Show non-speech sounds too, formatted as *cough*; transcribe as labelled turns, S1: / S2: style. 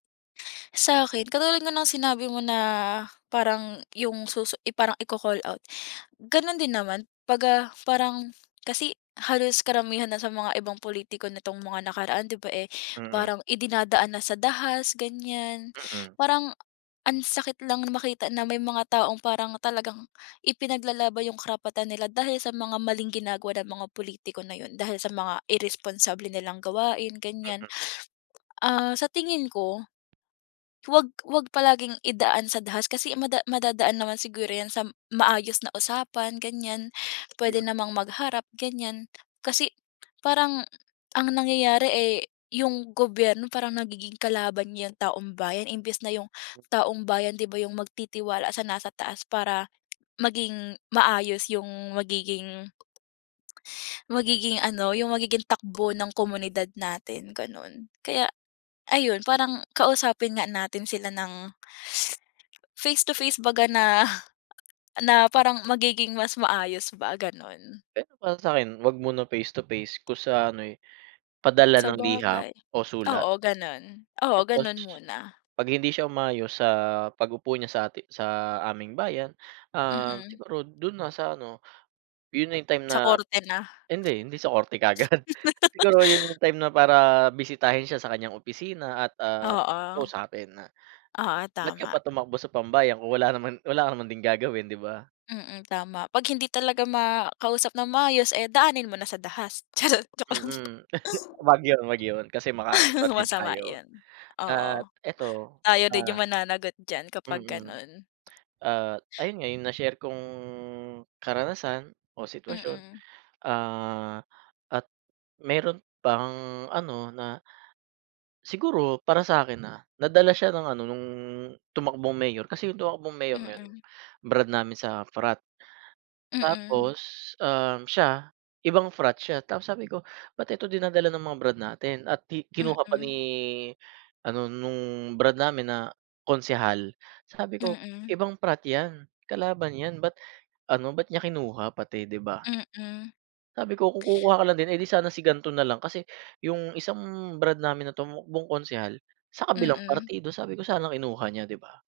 S1: Sa'kin, katulad nga ng sinabi mo na parang yung susu parang i-call out, ganun din naman pag, ah, parang kasi halos karamihan na sa mga ibang pulitiko nitong mga nakaraan di ba, eh,
S2: Mm.
S1: parang idinadaan na sa dahas ganiyan,
S2: Mm.
S1: parang ang sakit lang na makita na may mga taong parang talagang ipinaglalaban yung karapatan nila dahil sa mga maling ginagawa ng mga pulitiko na yun, dahil sa mga irresponsable nilang gawain ganiyan.
S2: Mm.
S1: Ah, sa tingin ko, 'wag 'wag palaging idaan sa dahas kasi mada madadaan naman siguro yan sa m maayos na usapan ganiyan, puwede
S2: Hmm.
S1: namang magharap ganiyan, kasi parang ang nangyayari, eh, yung gobyerno parang nagiging kalaban niya taumbayan imbes na yung taumbayan di ba yung magtitiwala sa nasa taas para maging maayos yung magiging magiging ano, yung magiging takbo ng komunidad natin ganon, kaya ayun parang kausapin nga natin sila ng face to face baga na na parang magiging mas maayos ba ganun.
S2: Pero para sakin, 'wag muna face to face kung sa ano, eh, padala ng liham
S1: Sabagay,
S2: o sulat.
S1: oo ganun, oo,
S2: Tapos,
S1: ganun muna.
S2: pag hindi siya umayos sa pag-upo niya sa ati sa aming bayan, ah,
S1: Mm.
S2: siguro dun na sa ano, yun na yung time
S1: Sa
S2: na
S1: korte na.
S2: hindi hindi sa korte kaagad, siguro yun na
S1: *laughs*
S2: yung time na para bisitahin siya sa kanyang opisina at, ah,
S1: Oo.
S2: kausapin na,
S1: Oo,
S2: ba't ka
S1: tama.
S2: pa tumakbo sa pambayang kung wala naman wala ka naman gagawin di ba?
S1: Mm, tama pag hindi talaga makausap ng maayos, eh, daanin mo na sa dahas. Charot, joke lang.
S2: Mm, 'wag yun 'wag yun, kasi makakasuhan
S1: *chuckles*
S2: din
S1: Masama
S2: tayo.
S1: yun,
S2: At
S1: oo.
S2: eto,
S1: Tayo din
S2: ah
S1: yung mananagot diyan, kapag
S2: Mm.
S1: ganon.
S2: Ah, ayun nga yung na-share kung karanasan o sitwasyon,
S1: Mm.
S2: ah, at meron pang ano na Siguro para sa akin, ah, nadala siya ng ano nung tumakbong mayor kasi yung tumakbong mayor na yun,
S1: Mm.
S2: brad namin sa frat.
S1: Mm.
S2: Tapos, um, siya ibang frat siya, tapos sabi ko ba't ito dinadala ng mga brad natin at ki kinuha pa
S1: Mm.
S2: ni ano nung brad namin na konsehal, sabi ko
S1: Mm.
S2: ibang frat yan, kalaban yan ba't ano, ba't niya kinuha pati, di ba?
S1: Mm.
S2: Sabi ko kung kukuha ka lang din, eh, di sana si gan'to nalang kasi, yung isang brad namin na tumakbong konsehal, sa kabilang
S1: Mm.
S2: partido, sabi ko sana kinuha niya di ba?